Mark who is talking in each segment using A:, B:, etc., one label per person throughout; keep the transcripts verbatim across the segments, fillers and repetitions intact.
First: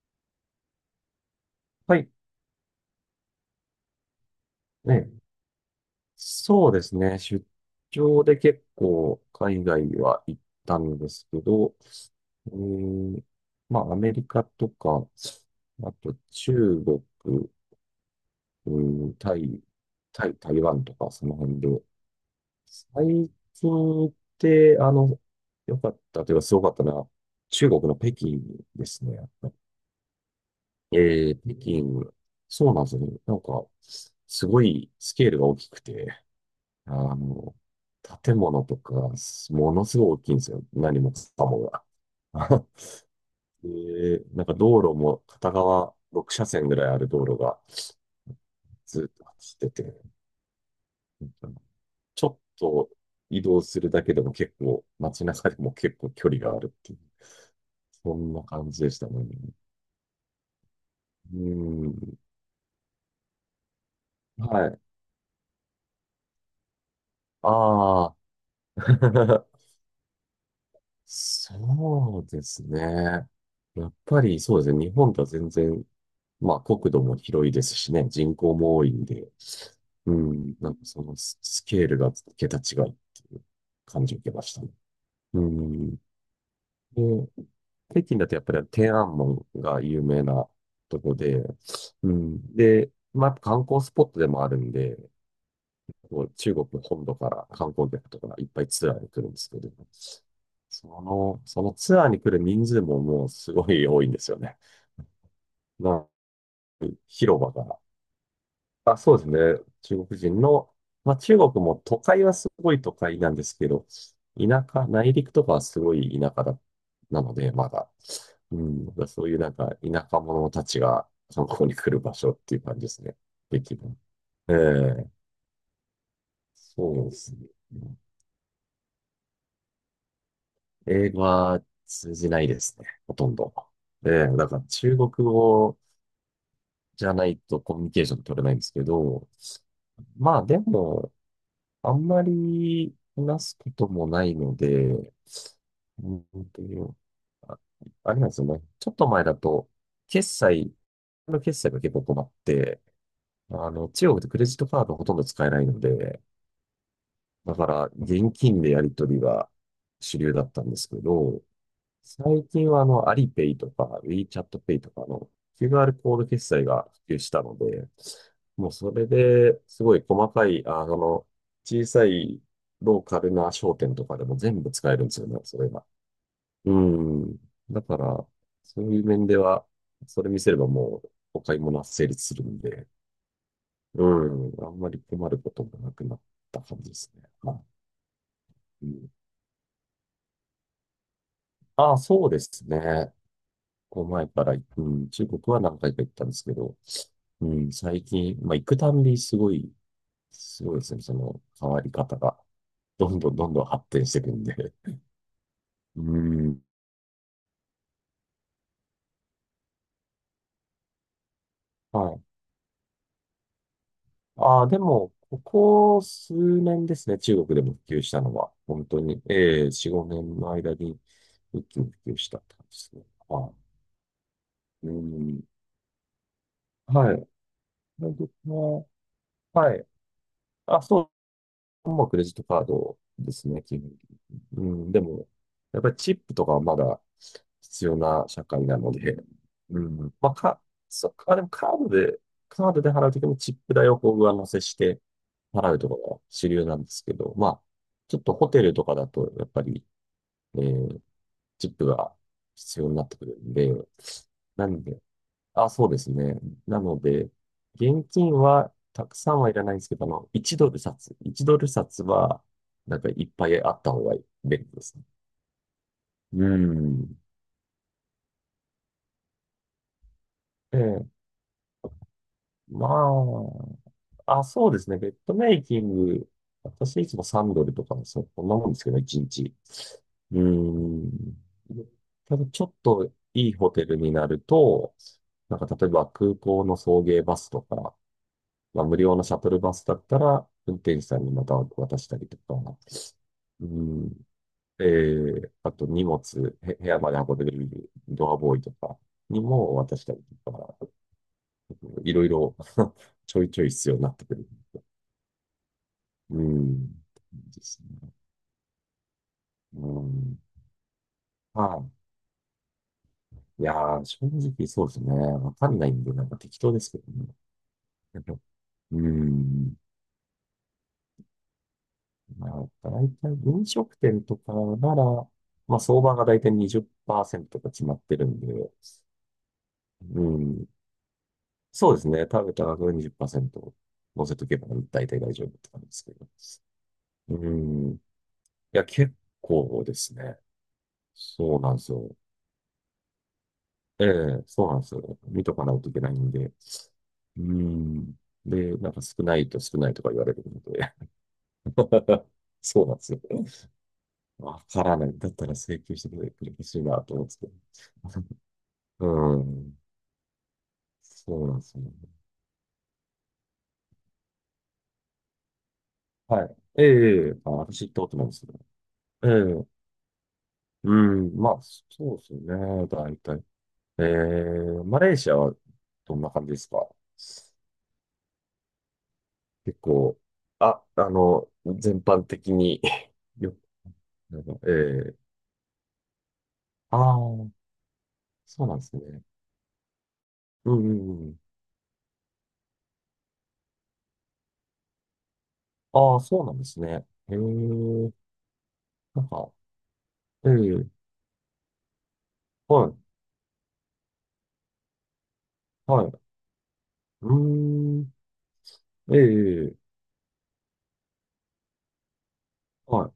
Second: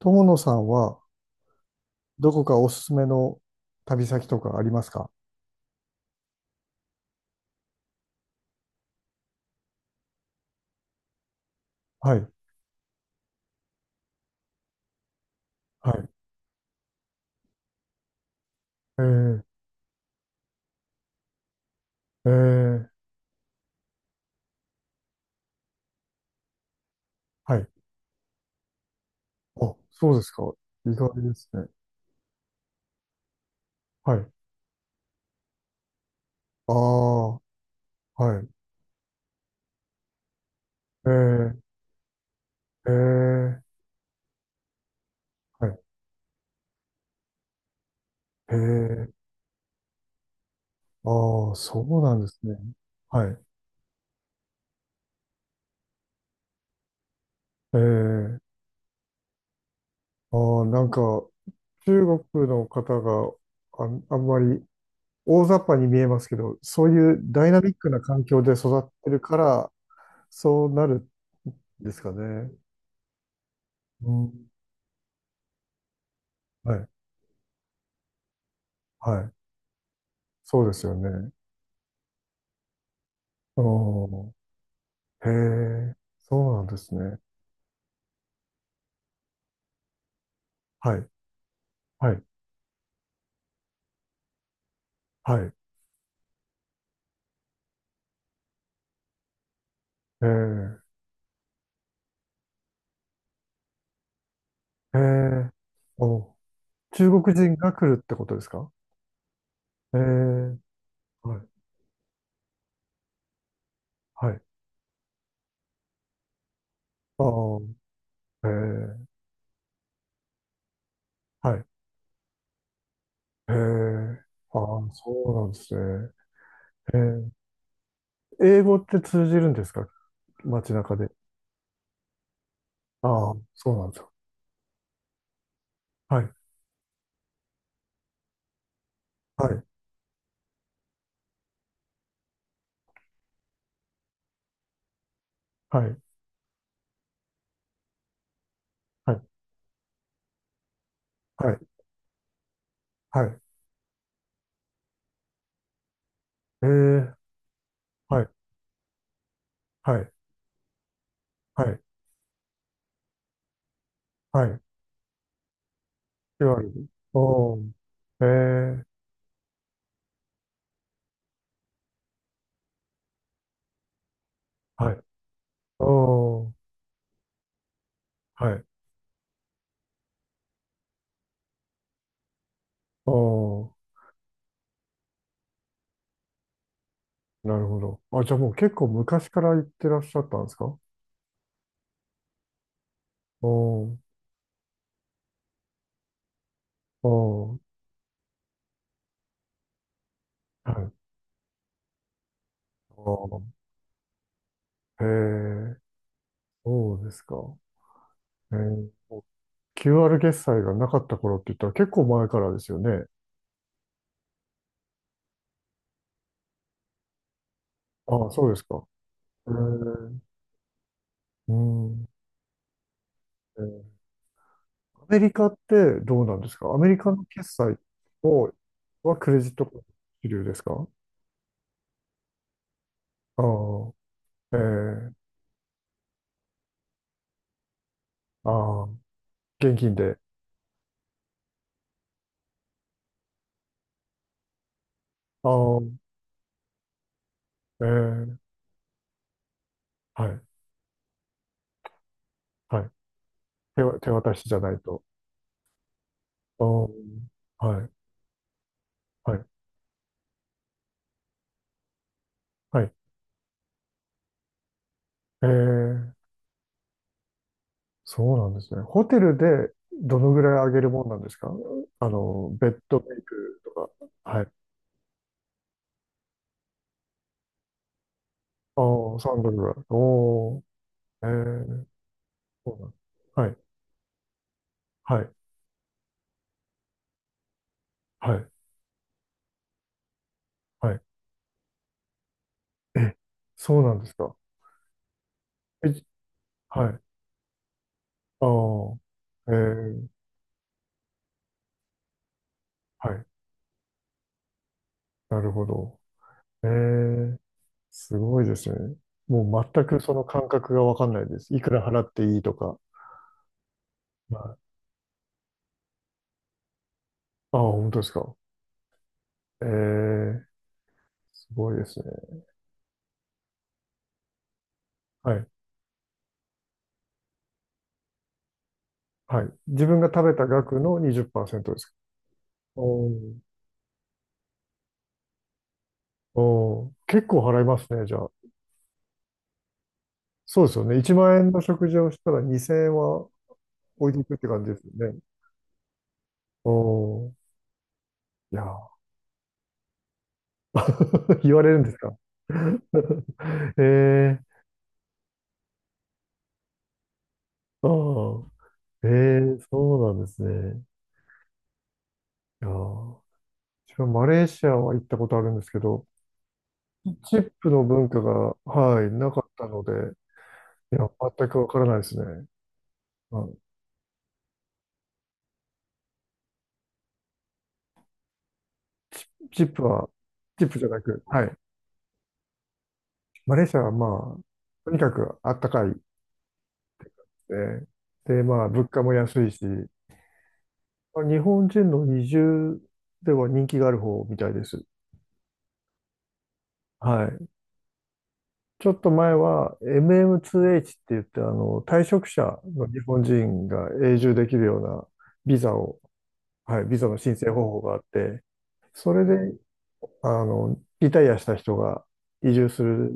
A: 友野さんは、
B: はい。
A: どこかおすすめの旅先とかありますか？
B: ね、そうですね。出張で結構海外には行ったんですけど、
A: はい、
B: うーん、まあアメリカとか、
A: は
B: あ
A: い。
B: と中国、う
A: え
B: ーん、タ
A: ー、
B: イ、タイ、台湾とかその辺で、
A: えー、
B: 最近行ってあの、良かったというかすごかったのは、
A: はい。
B: 中国の北京ですね。
A: あ、そうですか。意外で
B: えー、
A: す
B: 北
A: ね。
B: 京、そうなんですよね。なんか、
A: はい。
B: すごいスケールが大きくて、
A: あ
B: あ
A: あ、は
B: の、建
A: い。
B: 物とか、ものすごい大きいんですよ。何
A: え
B: もか
A: ー、
B: もが。
A: えー、
B: で、なんか道路も片
A: はい。
B: 側ろく車線ぐらいある道路が
A: え
B: ず
A: ー、
B: っと走ってて、
A: ああ、そうなん
B: ち
A: です
B: ょ
A: ね。
B: っと
A: はい。
B: 移動するだけでも結構、街中でも結構距離があるっていう、
A: え
B: そん
A: ー、
B: な感じでしたね。
A: ああ、なんか、
B: うん。
A: 中国の方があん、あんまり
B: はい。
A: 大雑把に見えますけど、そういうダイナミックな
B: ああ。
A: 環境で育ってるか ら、そうなるんですか
B: そうで
A: ね。
B: すね。やっ
A: う
B: ぱり
A: ん、
B: そうですね。日本とは全然、まあ、
A: はい、
B: 国土も広いですしね、人口も多いん
A: は
B: で、
A: い。
B: うん、
A: そう
B: な
A: で
B: んか
A: すよ
B: その
A: ね。
B: ススケールが桁違いっていう
A: お
B: 感じを受
A: ー、
B: けましたね。
A: へ
B: うん。
A: え、そうなんですね。
B: で、北京だとやっぱり天安門が有名な
A: は
B: と
A: い、
B: こで、う
A: はい、
B: ん。で、まあ、やっぱ観光スポットでもあるんで、
A: はい。
B: こう中国本土から観光客とかがいっぱいツアーに来るんですけど、
A: へえ、
B: その、そのツアーに来る人数ももうすごい多いんですよね。
A: へえ、
B: な
A: お、中国
B: 広場
A: 人
B: が、
A: が来るってことですか？
B: あ、そうですね。
A: へ
B: 中国人
A: え、
B: の、まあ
A: は
B: 中
A: い、
B: 国も都会はすごい都会なんですけど、
A: はい。
B: 田舎、内陸とかはすごい田舎だ、な
A: あ
B: ので、まだ。
A: あ、へ
B: うん、だから
A: え、
B: そういうなんか田舎者たちが観
A: はい、
B: 光に来る場所っていう感じですね。
A: へ
B: 駅も、
A: え、
B: え
A: ああ、そ
B: え、
A: うなんですね。
B: そうで
A: へ
B: すね。
A: え、英語って通じるんですか、街中で。
B: 英語は通じないですね。ほと
A: ああ、
B: んど。
A: そうなんです
B: え
A: よ。
B: え、だから中国語
A: はい、
B: じゃないとコミュニケーション取れないんですけど、
A: はい、
B: まあでも、あんまり話すこともないので、
A: はい、
B: うんと、あ、あれなんですよね。ちょっと
A: はい、
B: 前だと、決済、の
A: はい、
B: 決済が結構困って、
A: はい。
B: あの、中国でクレジットカードほとんど使えないので、
A: へえ、
B: だから
A: はい、
B: 現金でやり取りが
A: はい、
B: 主流だったんですけど、
A: はい、
B: 最近はあの、アリペイとか、ウィーチャ
A: は
B: ット
A: い。
B: ペイとかの キューアール コード決
A: きゅう
B: 済
A: 割。
B: が普及した
A: お
B: の
A: ー。
B: で、
A: え
B: もう
A: ー。
B: それですごい細かい、あの、小さいローカルな商店とかでも全部使
A: は
B: え
A: い。
B: るんですよね、それが。
A: おー。
B: うん。だから、
A: はい。
B: そういう面では、それ見せればもうお買い物は成立するんで、
A: おー。
B: うん。あんまり困ることもなくなった感じですね。
A: な
B: は
A: るほど。あ、じゃあもう
B: い。
A: 結構
B: うん。
A: 昔から行ってらっしゃったんですか？
B: ああ、そうですね。
A: お
B: こう
A: ー。
B: 前から、うん、中国は何回か行ったんですけど、う
A: お
B: ん、
A: ー。
B: 最近、まあ、行くたんびすごい、す
A: は
B: ごいで
A: い。
B: すね。その変わり方が、どん
A: お
B: どん
A: ー。
B: どんどん発展していくんで。
A: へー。
B: うん。
A: そうですか。えー。キューアール 決済がなかった頃って言ったら結構
B: はい。
A: 前からですよね。
B: ああ、でも、ここ数年ですね、中国でも普及した
A: ああ、
B: の
A: そう
B: は、
A: ですか。
B: 本当に、
A: え
B: ええ、よん、
A: ー。
B: ごねんの間に
A: う
B: 一気に
A: ん。
B: 普及したって感じですね。は
A: えー、
B: い。う
A: アメリ
B: ん。
A: カってどうなんですか、アメリカ
B: はい。
A: の決済
B: で、僕
A: を、
B: は、
A: はクレジットカー
B: は
A: ド
B: い、
A: 主流です
B: あ、
A: か？
B: そう、もうクレジットカードですね、基本。
A: あ
B: うん、で
A: あ。え
B: も、
A: え、
B: やっぱりチップとかはまだ必要な社
A: あ
B: 会な
A: あ、
B: ので、
A: 現
B: う
A: 金
B: ん、
A: で。
B: まあ、か、そ、あ、でも、カードで、カードで払うときもチップ代をこう上乗せして
A: あ
B: 払う
A: あ、
B: とかが主流なんですけど、まあ、ちょっと
A: え
B: ホ
A: え、
B: テルとかだと、やっぱり、
A: はい、
B: えーチップが
A: は
B: 必要
A: い。
B: になってくるんで、
A: 手わ、手渡しじゃ
B: な
A: ない
B: んで、
A: と。
B: あ、そうですね。
A: あ
B: な
A: あ、
B: ので、
A: はい、
B: 現金はたくさ
A: は
B: ん
A: い、
B: はいらないんですけど、あの、いちドル札、いちドル札は、
A: はい。
B: なんかいっぱいあった方が便利ですね。
A: ええ、
B: うん。
A: そうなんですね。ホテルでどのぐらい上
B: え
A: げるも
B: え、
A: んなんですか？あの、ベッドメイ
B: ま
A: クとか。
B: あ、
A: は
B: あ、
A: い。
B: そうですね。ベッドメイキング、私いつもンドルとかの、そこんなもんですけど、
A: ああ、
B: 1
A: さんド
B: 日。
A: ルぐらい。
B: うー
A: お
B: ん。
A: ー、ええ、
B: ただちょっ
A: そうなん、
B: と
A: は
B: いい
A: い、
B: ホテルになると、
A: はい、
B: なんか例えば空港の送迎バスとか、
A: はい、
B: まあ、無料のシャトルバスだったら、運
A: は
B: 転手
A: い。
B: さんにまた渡したりとか、
A: え、
B: う
A: そうなんで
B: ん、
A: すか。
B: えー、あと
A: え、
B: 荷物、へ部
A: は
B: 屋
A: い。
B: まで運んでくれるドアボーイとかに
A: ああ、
B: も渡
A: え
B: したり
A: え、
B: とか、いろいろ
A: はい。
B: ちょいちょい必要になってくる。
A: なるほど。
B: う
A: え
B: ん。
A: え、
B: ですね。
A: すごいですね。もう
B: う
A: 全くその
B: ん。
A: 感覚がわかんないです。いくら
B: は
A: 払っていいとか。
B: い。いやー、正
A: はい、
B: 直そうですね。わかんないんで、なんか適当ですけどね。
A: ああ、本当です
B: やっ
A: か。
B: ぱ、う
A: え
B: ん。
A: え、すごいですね。
B: まあ、大体飲食店とかなら、
A: はい。
B: まあ、相場が大体にじっパーセントトが決まってるんで、
A: はい。自分が
B: う
A: 食べた
B: ん。
A: 額のにじゅっパーセントです
B: そ
A: か？
B: うですね。食べた額の
A: おー、
B: にじっパーセント乗せとけば大体大丈夫って感じですけど。
A: おー、結
B: う
A: 構払います
B: ん。い
A: ね、じゃあ。
B: や、結構ですね。
A: そうですよね。いちまん円
B: そ
A: の
B: うなんで
A: 食
B: す
A: 事を
B: よ。
A: したらにせんえんは
B: え
A: 置いていくっ
B: え、
A: て感
B: そ
A: じ
B: う
A: で
B: なん
A: す
B: です
A: よね。
B: よ。見とかないといけないんで。
A: お
B: う
A: ー、
B: ん。
A: いや
B: で、なんか少ないと少ないとか言われるので。
A: ー、言われるんですか？
B: そうなんですよ。
A: ええ、
B: わからない。だったら請求してくれてほしいなと思うんですけど。
A: ああ、
B: う
A: ええ、
B: ん。
A: そうなんですね。
B: そうなんですよね。
A: いやー、自分、マレーシアは行ったことあるんですけど、
B: はい。ええ、え
A: チ
B: え、あ、
A: ップ
B: 私
A: の
B: 行った
A: 文
B: こと
A: 化
B: ないですね。
A: が、はい、
B: え
A: なかった
B: え、
A: ので、い
B: う
A: や、
B: ん。
A: 全
B: ま
A: く
B: あ、
A: わからないで
B: そ
A: す
B: うですよ
A: ね。
B: ね。大
A: まあ
B: 体。ええ、マレーシアはどんな感じですか？
A: チッ
B: 結
A: プは、
B: 構、
A: チップ
B: あ、
A: じゃな
B: あ
A: く、は
B: の、
A: い。
B: 全般的に よ、
A: マレーシアはまあ、
B: なんか、え
A: とにか
B: え、
A: くあったかいで
B: あ
A: す
B: あ、
A: ね。で、ま
B: そ
A: あ、
B: うなんで
A: 物
B: す
A: 価も
B: ね。
A: 安いし、
B: うんうん
A: ま
B: う
A: あ日
B: ん。
A: 本人の移住では人気がある方みたいです。
B: ああ、そうなんですね。
A: は
B: へ
A: い。
B: え、
A: ちょっと
B: なん
A: 前
B: か、
A: は
B: ええ、
A: エムエムツーエイチ って言って、あの、退職者
B: は
A: の
B: い、
A: 日本人が永住できるようなビザを、
B: はい。
A: はい、ビザの
B: う
A: 申請方法があ
B: ー
A: っ
B: ん、
A: て、そ
B: え
A: れで、
B: え、
A: あの、リタイアした人が移住す
B: は
A: る
B: い。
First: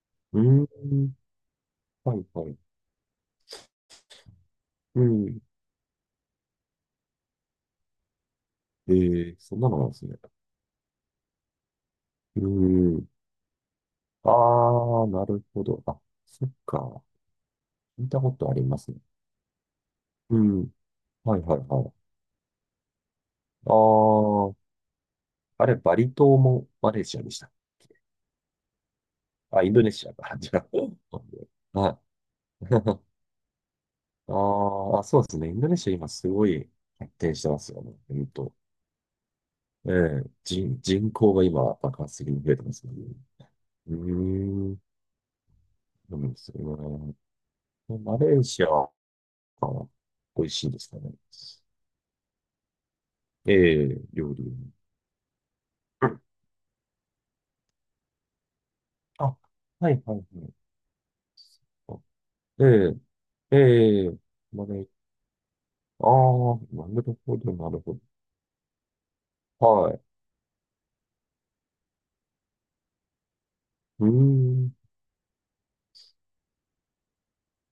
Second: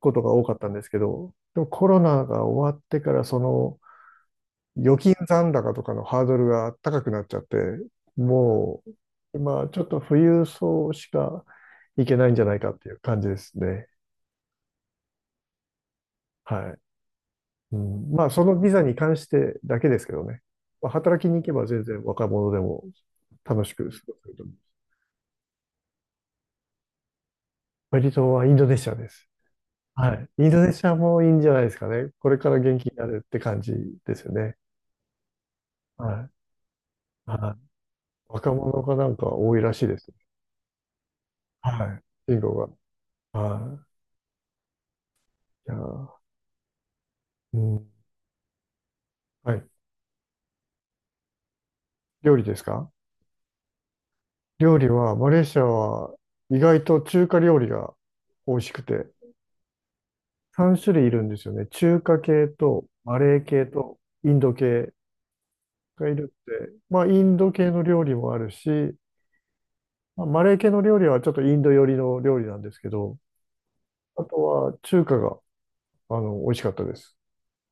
A: ことが
B: うー
A: 多かったんですけ
B: ん、
A: ど、でもコロ
B: は
A: ナ
B: い、
A: が
B: はい。
A: 終わってから、その預
B: う
A: 金
B: ん、
A: 残高とかのハードルが高くなっちゃって、も
B: ええ、
A: う
B: そん
A: 今
B: なの
A: ちょ
B: な
A: っ
B: んで
A: と
B: すね。
A: 富裕層しか行けないん
B: う
A: じ
B: ー
A: ゃないかっていう
B: ん、
A: 感じですね。
B: ああ、なるほど。あ、そっ
A: はい。
B: か。
A: う
B: 聞い
A: ん、
B: た
A: まあ、
B: こ
A: そ
B: とあ
A: の
B: り
A: ビ
B: ま
A: ザ
B: す
A: に
B: ね。
A: 関してだけですけど
B: う
A: ね。
B: ん、
A: まあ、働きに
B: はい、
A: 行け
B: はい、
A: ば
B: は
A: 全
B: い。
A: 然若者でも楽しく過ごせる
B: あ
A: と思います。
B: あ、あれ、バリ島もマレーシアでした。
A: バリ島はインドネシアです。
B: あ、インドネシ
A: は
B: ア
A: い。
B: か。
A: イン
B: じ
A: ド
B: ゃ
A: ネシアもいいんじゃないで
B: あ。
A: す か
B: は
A: ね。これから元気に
B: い。
A: な るって感じですよ
B: あ
A: ね。
B: ーあ、そうですね。インドネシア今
A: は
B: す
A: い。
B: ごい発展して
A: は
B: ま
A: い。
B: すよね。うん
A: 若
B: と。
A: 者がなんか多いらしい
B: え
A: です。
B: え、人、人口が今
A: は
B: 爆発的
A: い。人
B: に増
A: 口
B: えてますよね。
A: が。は
B: うーん。
A: い。いや
B: そ
A: ー、
B: うなんですよ
A: うん。
B: ね。マレーシアは
A: はい。
B: 美味しいんですかね。
A: 料理ですか？
B: ええ、料理。う
A: 料理は、マレーシアは
B: ん。
A: 意外と中華料理が美味しくて、
B: あ、はいはいはい。
A: さん種類いるんですよね。
B: あ、
A: 中華系
B: え
A: とマレー
B: え、
A: 系と
B: ええ、
A: インド
B: マレー、
A: 系
B: あ
A: がいるっ
B: あ、
A: て、
B: な
A: まあ、イ
B: る
A: ン
B: ほ
A: ド
B: ど、
A: 系
B: なる
A: の
B: ほ
A: 料理もあるし、
B: ど。はい。
A: まあマレー系の料理はちょっとインド寄りの料理なんですけど、
B: うー
A: あとは
B: ん。
A: 中華が、あの、美味しかったです。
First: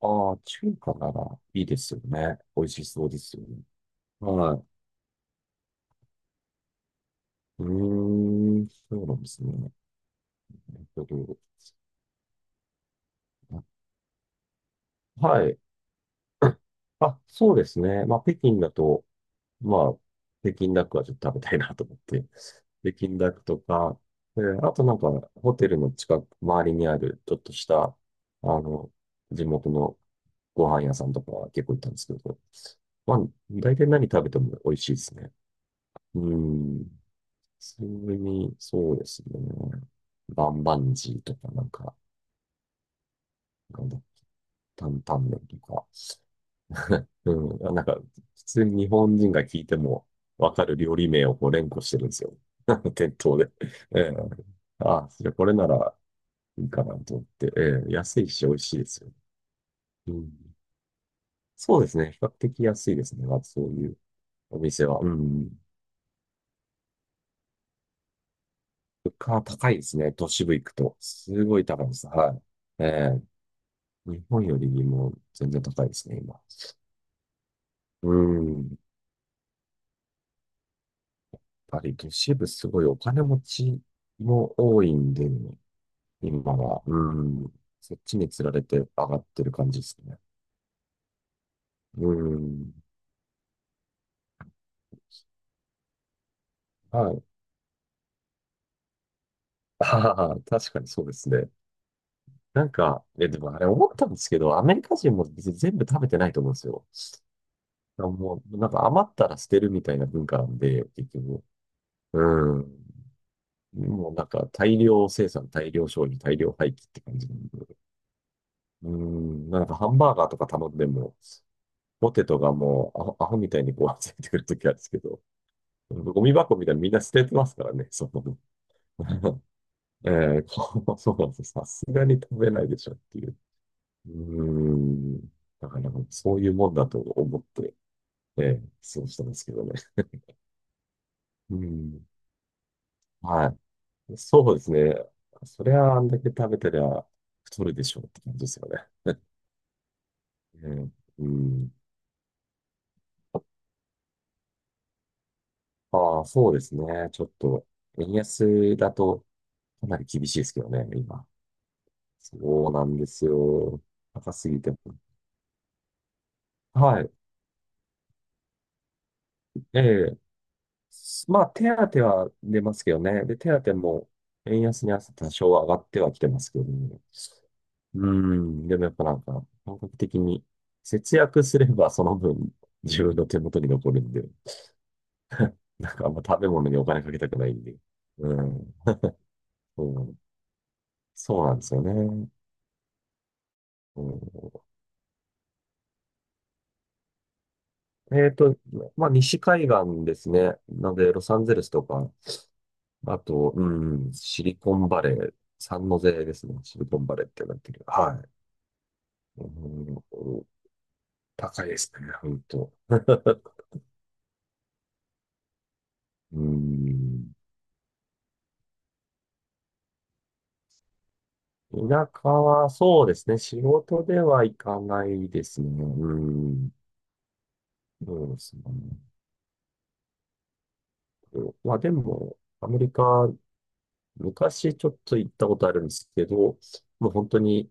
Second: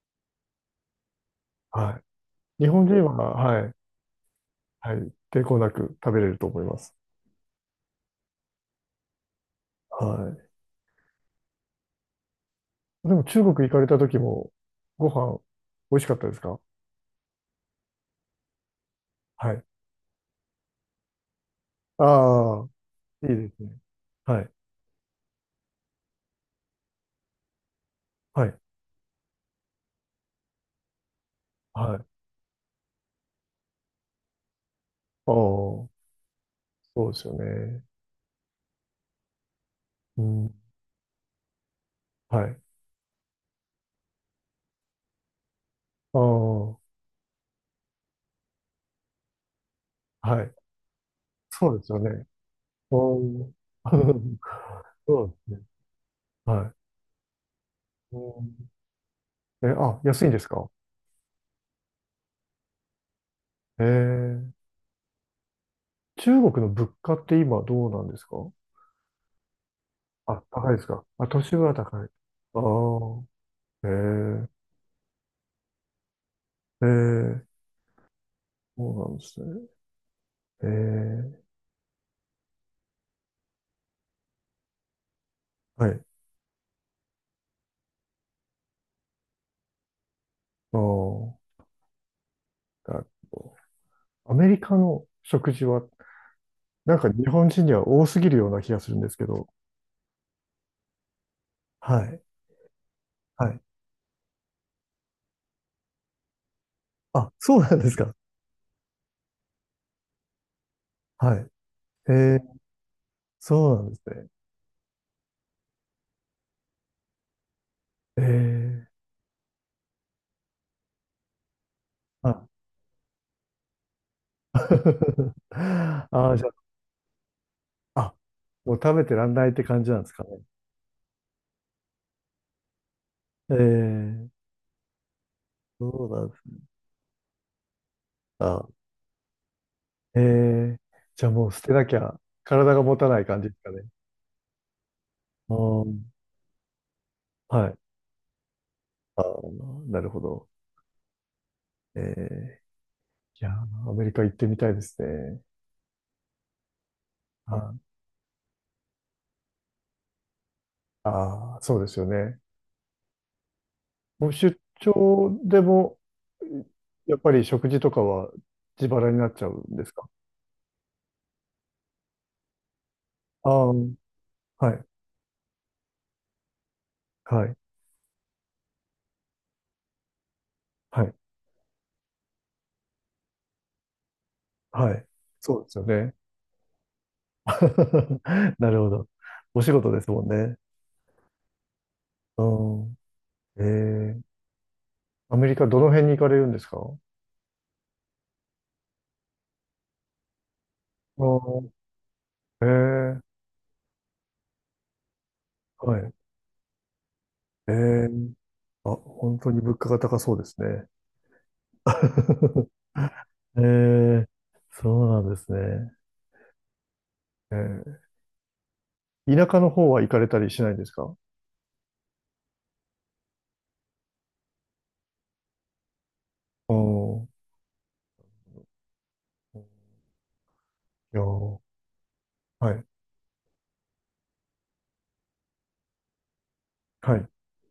B: ああ、中華ならいいです
A: は
B: よね。美
A: い。
B: 味
A: 日
B: し
A: 本人
B: そう
A: は、
B: ですよ
A: は
B: ね。
A: い、
B: はい。
A: はい、抵抗なく食べれると思います。
B: うーん、そうなんですね。
A: は
B: えっと、
A: い。でも中国行かれた時も、ご飯、
B: はい。
A: 美味しかったですか？
B: あ、そうですね。まあ、北京だと、
A: はい。
B: まあ、北京ダックはちょっと食べたいなと思って、
A: ああ、
B: 北京ダ
A: い
B: ッ
A: い
B: ク
A: で
B: と
A: すね。
B: か、え
A: はい。
B: ーあとなんか、ホテルの近く、周りにある、ちょっとした、あ
A: はい。
B: の、地元のご飯屋さんとかは結構行っ
A: は
B: たん
A: い。
B: で
A: あ
B: すけ
A: あ、
B: ど、まあ、大体何食べても美味しいですね。
A: そ
B: うーん、
A: うですよね。
B: それに、そうですね。
A: う
B: バ
A: ん。
B: ンバンジーとか、なんか、
A: はい。
B: なんだ、担々麺とか。
A: ああ、は
B: うん。あ、なんか、普通に日本人が聞いても
A: い。
B: わかる料理名をこう連
A: そう
B: 呼
A: です
B: して
A: よ
B: るんです
A: ね。
B: よ。店
A: う
B: 頭で。
A: ん。
B: ええ、 あ、
A: そ
B: そ
A: う
B: れこれ
A: です
B: な
A: ね。
B: らいい
A: は
B: かなと思って。ええ、
A: い。
B: 安い
A: う
B: し美
A: ん、
B: 味しいですよ。
A: え、あ、
B: う
A: 安いんです
B: ん。
A: か？
B: そうですね。比較的安いですね。まずそう
A: え
B: いう
A: ー、
B: お店は。うん。
A: 中国の物価って今どうなんですか？
B: 物価は高いですね。都
A: あ、
B: 市部行
A: 高
B: く
A: いです
B: と。
A: か。あ、都
B: す
A: 市
B: ご
A: 部
B: い
A: は
B: 高いで
A: 高
B: す。
A: い。
B: はい。
A: あ
B: ええ、
A: あ、
B: 日本
A: へ
B: よりも全然高いですね、今。
A: え、へえ、
B: うん。
A: そうなんですね。へえ、
B: ぱり都市部すごいお金持ちも多いんで、
A: はい。
B: 今は。うん。そっちに釣られて上がってる感じですね。
A: ああ、
B: うん。
A: なるほど、アメリカの食事は、なんか
B: はい。
A: 日本人には多すぎるような気がするんですけど。
B: ああ、確かにそうですね。
A: はい、
B: なんか、え、で
A: は
B: もあ
A: い。
B: れ思ったんですけど、アメリカ人も別に全部食べてないと思うんですよ。
A: あ、そうなんです
B: あ
A: か。
B: もう、なんか余ったら捨てるみたいな文化なんで、結
A: はい。
B: 局。
A: へ
B: う
A: え、
B: ん。
A: そうなんです
B: もうな
A: ね。
B: んか大量生産、大量消費、大量廃棄って感じなんで。
A: へえ、
B: うん。なんかハンバーガーとか頼んでも、ポテト
A: あ、
B: がもうアホ、アホみたいにこう、ついてくるときあるんですけど、
A: あ
B: ゴミ
A: あ、じゃ
B: 箱みたいにみんな捨ててますからね、
A: あ、
B: そ
A: あ、
B: の、
A: もう食べてらん ないって感じなんで
B: え
A: すかね。
B: ーこう、そうなんです。さすがに食べないでしょっていう。
A: え
B: う
A: え、
B: ーん。だから
A: そ
B: なん
A: う
B: か
A: なん
B: そ
A: で
B: ういう
A: す。
B: もんだと思って、えー、
A: あ、
B: そうしたんですけどね。
A: えー、じゃあもう
B: う
A: 捨てなき
B: ん。
A: ゃ体が持たない感じで
B: は
A: すかね。
B: い。そうですね。
A: あ
B: そり
A: ー、
B: ゃあんだけ食べてりゃ太
A: は
B: る
A: い。
B: でしょうって感じですよね。
A: あー、なるほど。
B: うん。うん。
A: えー、いやー、アメリカ行ってみたいですね。
B: ああ、そうですね。ちょっと、
A: あ
B: 円安だとかなり厳しいですけどね、今。
A: あー、そうですよね。
B: そうなんですよ。
A: もう
B: 高す
A: 出
B: ぎても。
A: 張でも、
B: はい。
A: やっぱり食事とかは自腹になっちゃうん
B: え
A: ですか？
B: え。まあ、手当は出ますけどね。で、
A: あ
B: 手
A: あ
B: 当
A: ー、
B: も円
A: はい、
B: 安に合わせて多少上がってはきてますけどね。
A: はい、
B: うん。でもやっぱなんか、感覚的に
A: はい、
B: 節約すればその分自分の手元に残るんで、
A: はい。そうですよ
B: なんかあん
A: ね。
B: ま食べ物にお金かけたくないんで。う
A: な
B: ん。
A: るほど。お仕
B: そ
A: 事で
B: う
A: す
B: ん、
A: もんね。
B: そうなんですよね。
A: うん。えー、
B: う
A: アメリカどの辺に行かれるんですか？あ
B: ん、えっと、まあ、西海岸ですね。なので、ロ
A: あ
B: サンゼル
A: ー、
B: スとか、
A: ええ、
B: あと、うん、シリコンバレー、三
A: は
B: ノ
A: い。
B: 瀬ですね。シリコンバレーってなって
A: え
B: る。
A: え、
B: はい。
A: あ、本
B: う
A: 当に物価が
B: ん、
A: 高そうですね。
B: 高いですね、本 当。
A: ええ、そうなんですね。
B: うん。
A: ええ、田舎の方は行かれたりしないんですか？
B: 田舎はそうですね。仕事では行かないですね。うん。
A: おー、
B: そうですね。
A: いやー、
B: まあでも、ア
A: は
B: メ
A: い、
B: リカ、昔ちょっと行ったことあるんですけど、もう
A: はい、
B: 本当に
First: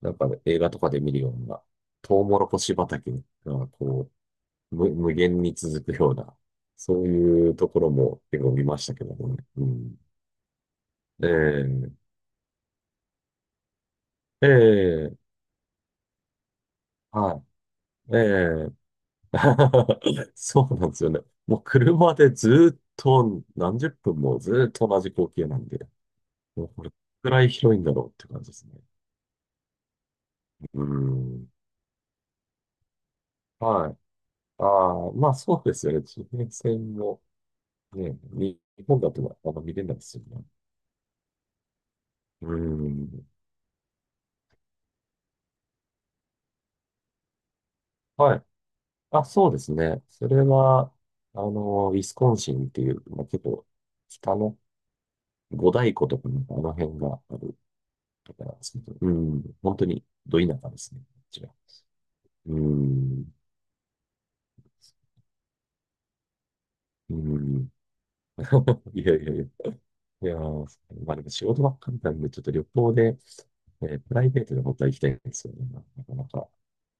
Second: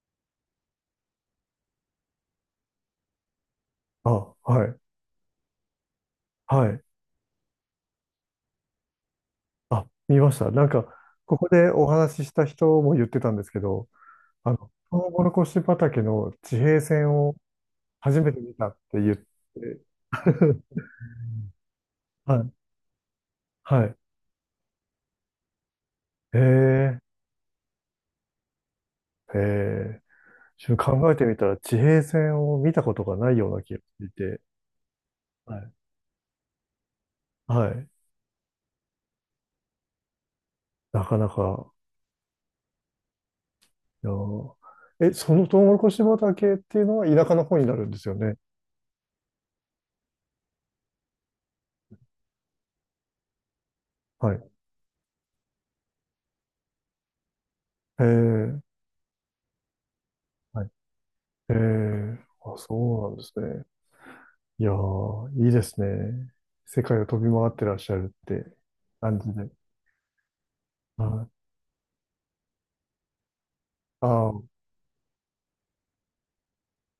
B: なんか映画とかで見るような、トウモロコシ畑がこ
A: あ、はい、
B: 無、無限に続くような、
A: はい、
B: そういうところも結構見ましたけどもね。う
A: あ、
B: ん。
A: 見ました。なんか、ここでお
B: え
A: 話しした人も言ってたんですけど、
B: え、え
A: あの、トウ
B: え、
A: モロコシ畑の地平線を
B: はい。え
A: 初めて見た
B: え、
A: って言って、
B: そうなんですよね。もう車で
A: はい、
B: ずっと 何
A: は
B: 十
A: い、
B: 分もずっと同じ光景なんで、
A: え
B: もうこれ
A: え、
B: くらい広いんだろうって感じですね。
A: ええ、ちょっ
B: う
A: と考えてみた
B: ん。
A: ら地平線を見たことがないような気がし
B: はい。
A: ていて、
B: ああ、まあ
A: は
B: そう
A: い。
B: ですよね。地平線も
A: はい。
B: ね、に日本だとはあんま見れないですよね。
A: なかなか、
B: うん。
A: いやー、え、そのトウモロコシ畑っていうのは田舎の方になるんですよね。
B: はい。あ、そうですね。それは、あの、ウィスコンシンっていう、まあ、結構、
A: は
B: 北
A: い。
B: の五大湖とかのあの辺がある
A: え
B: ところなん
A: ー、
B: ですけど、うん、本当にど田
A: は
B: 舎
A: い。
B: ですね、こちら。
A: えー、あ、
B: う
A: そうなんで
B: ん、
A: すね。いやー、いいですね。世界を
B: う
A: 飛び回って
B: ん。
A: らっしゃるって
B: いや
A: 感
B: い
A: じ
B: やいや、
A: で。
B: いやー、
A: は
B: まあ、でも
A: い。
B: 仕事ばっかりなんで、ちょっと旅行で、えープライ
A: あ
B: ベート
A: あ、
B: で本当は行きたいんですよね、なかなか。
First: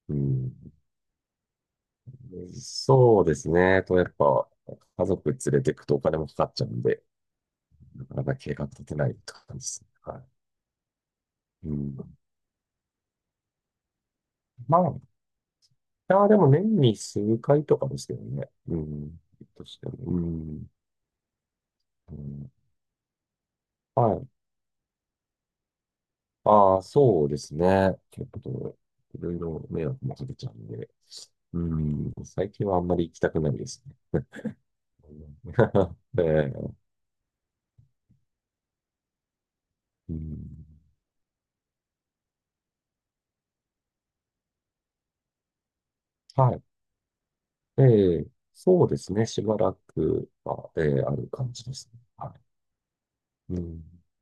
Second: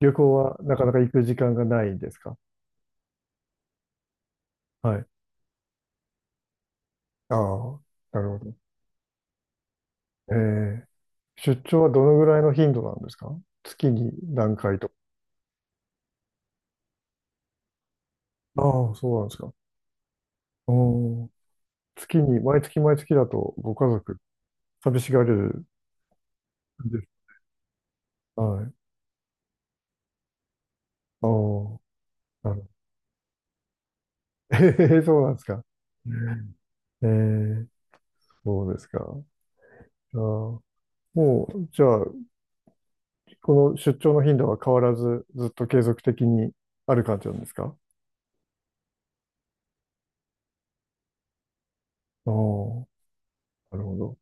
A: 旅
B: う
A: 行
B: ん、
A: はなかなか行く時間がないんですか？
B: そうですね。と、やっぱ、
A: は
B: 家
A: い。
B: 族連れてくとお金もかかっちゃうんで、
A: ああ、
B: なか
A: な
B: な
A: る
B: か
A: ほ
B: 計
A: ど。
B: 画立てないって感じですね。は
A: え
B: い。
A: え、出
B: う
A: 張はどの
B: ん。
A: ぐらいの頻度なんですか？月に何
B: ま
A: 回
B: あ、
A: とか。
B: いや、でも年に数回とかですけどね。う
A: ああ、そう
B: ん。
A: なんですか。
B: としても。うん。
A: うん。
B: う
A: 月に、
B: ん、
A: 毎月毎月だとご家
B: は
A: 族、
B: い。
A: 寂しがれる
B: ああ、
A: んです。
B: そうですね。結
A: はい。
B: 構、いろいろ迷惑もかけちゃうんで。
A: ああ、
B: う
A: な
B: ん。最
A: るほ
B: 近
A: ど。
B: はあんまり行きたくないですね。
A: ええ、そうなんです
B: う
A: か。
B: ん。 ええ。
A: ええ、そうですか。
B: う
A: ああ、も
B: ん。
A: う、じゃあ、この出張の頻度は変わらず、ずっと継続的に
B: はい。
A: ある感じなんですか？
B: ええ、そうですね。しばらくは、ええある感じですね。
A: ああ、
B: はい。う
A: なるほ
B: ん。
A: ど。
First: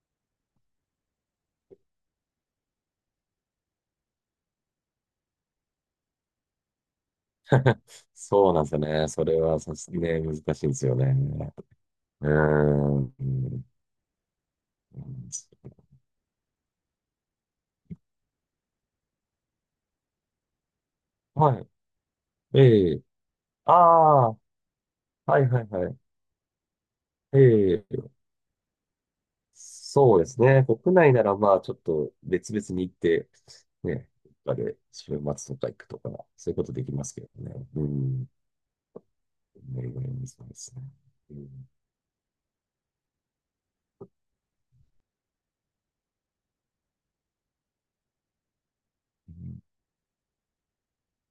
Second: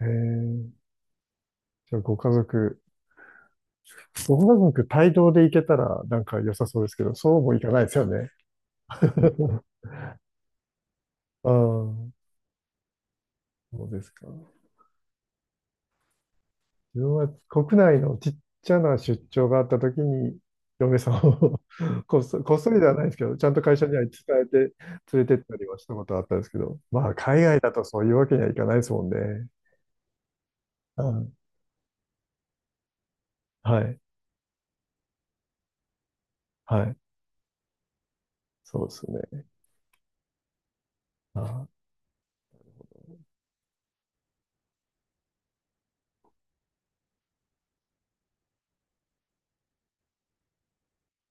A: ええ、じゃあ、ご家族、うまく帯同で行けたらなんか良さそうですけど、そうもいかないですよね。
B: そうなんですよね。それは さすね、難しいんですよね。
A: ああ、
B: うーん。う
A: そうですか。
B: ん。
A: 自分は国内のちっちゃな出張があったときに、嫁さん
B: は
A: を
B: い。
A: こっそ、こっそりで
B: え
A: はな
B: え。
A: いですけど、ちゃんと
B: あ
A: 会社には伝
B: あ、は
A: えて連れ
B: い
A: てっ
B: はい
A: たりはし
B: は
A: た
B: い。
A: ことあったんですけど、まあ、海外だと
B: え
A: そういう
B: え。
A: わけにはいかないですもんね。
B: そうですね。国
A: う
B: 内な
A: ん、
B: らまあちょっと別々に行って、
A: はい、
B: ね、どっかで週末とか行くとか、そういうこと
A: は
B: でき
A: い、
B: ますけどね。うん。
A: そうですね。
B: ね、羨ましいですね。う
A: あ
B: ん。
A: あ
B: うん。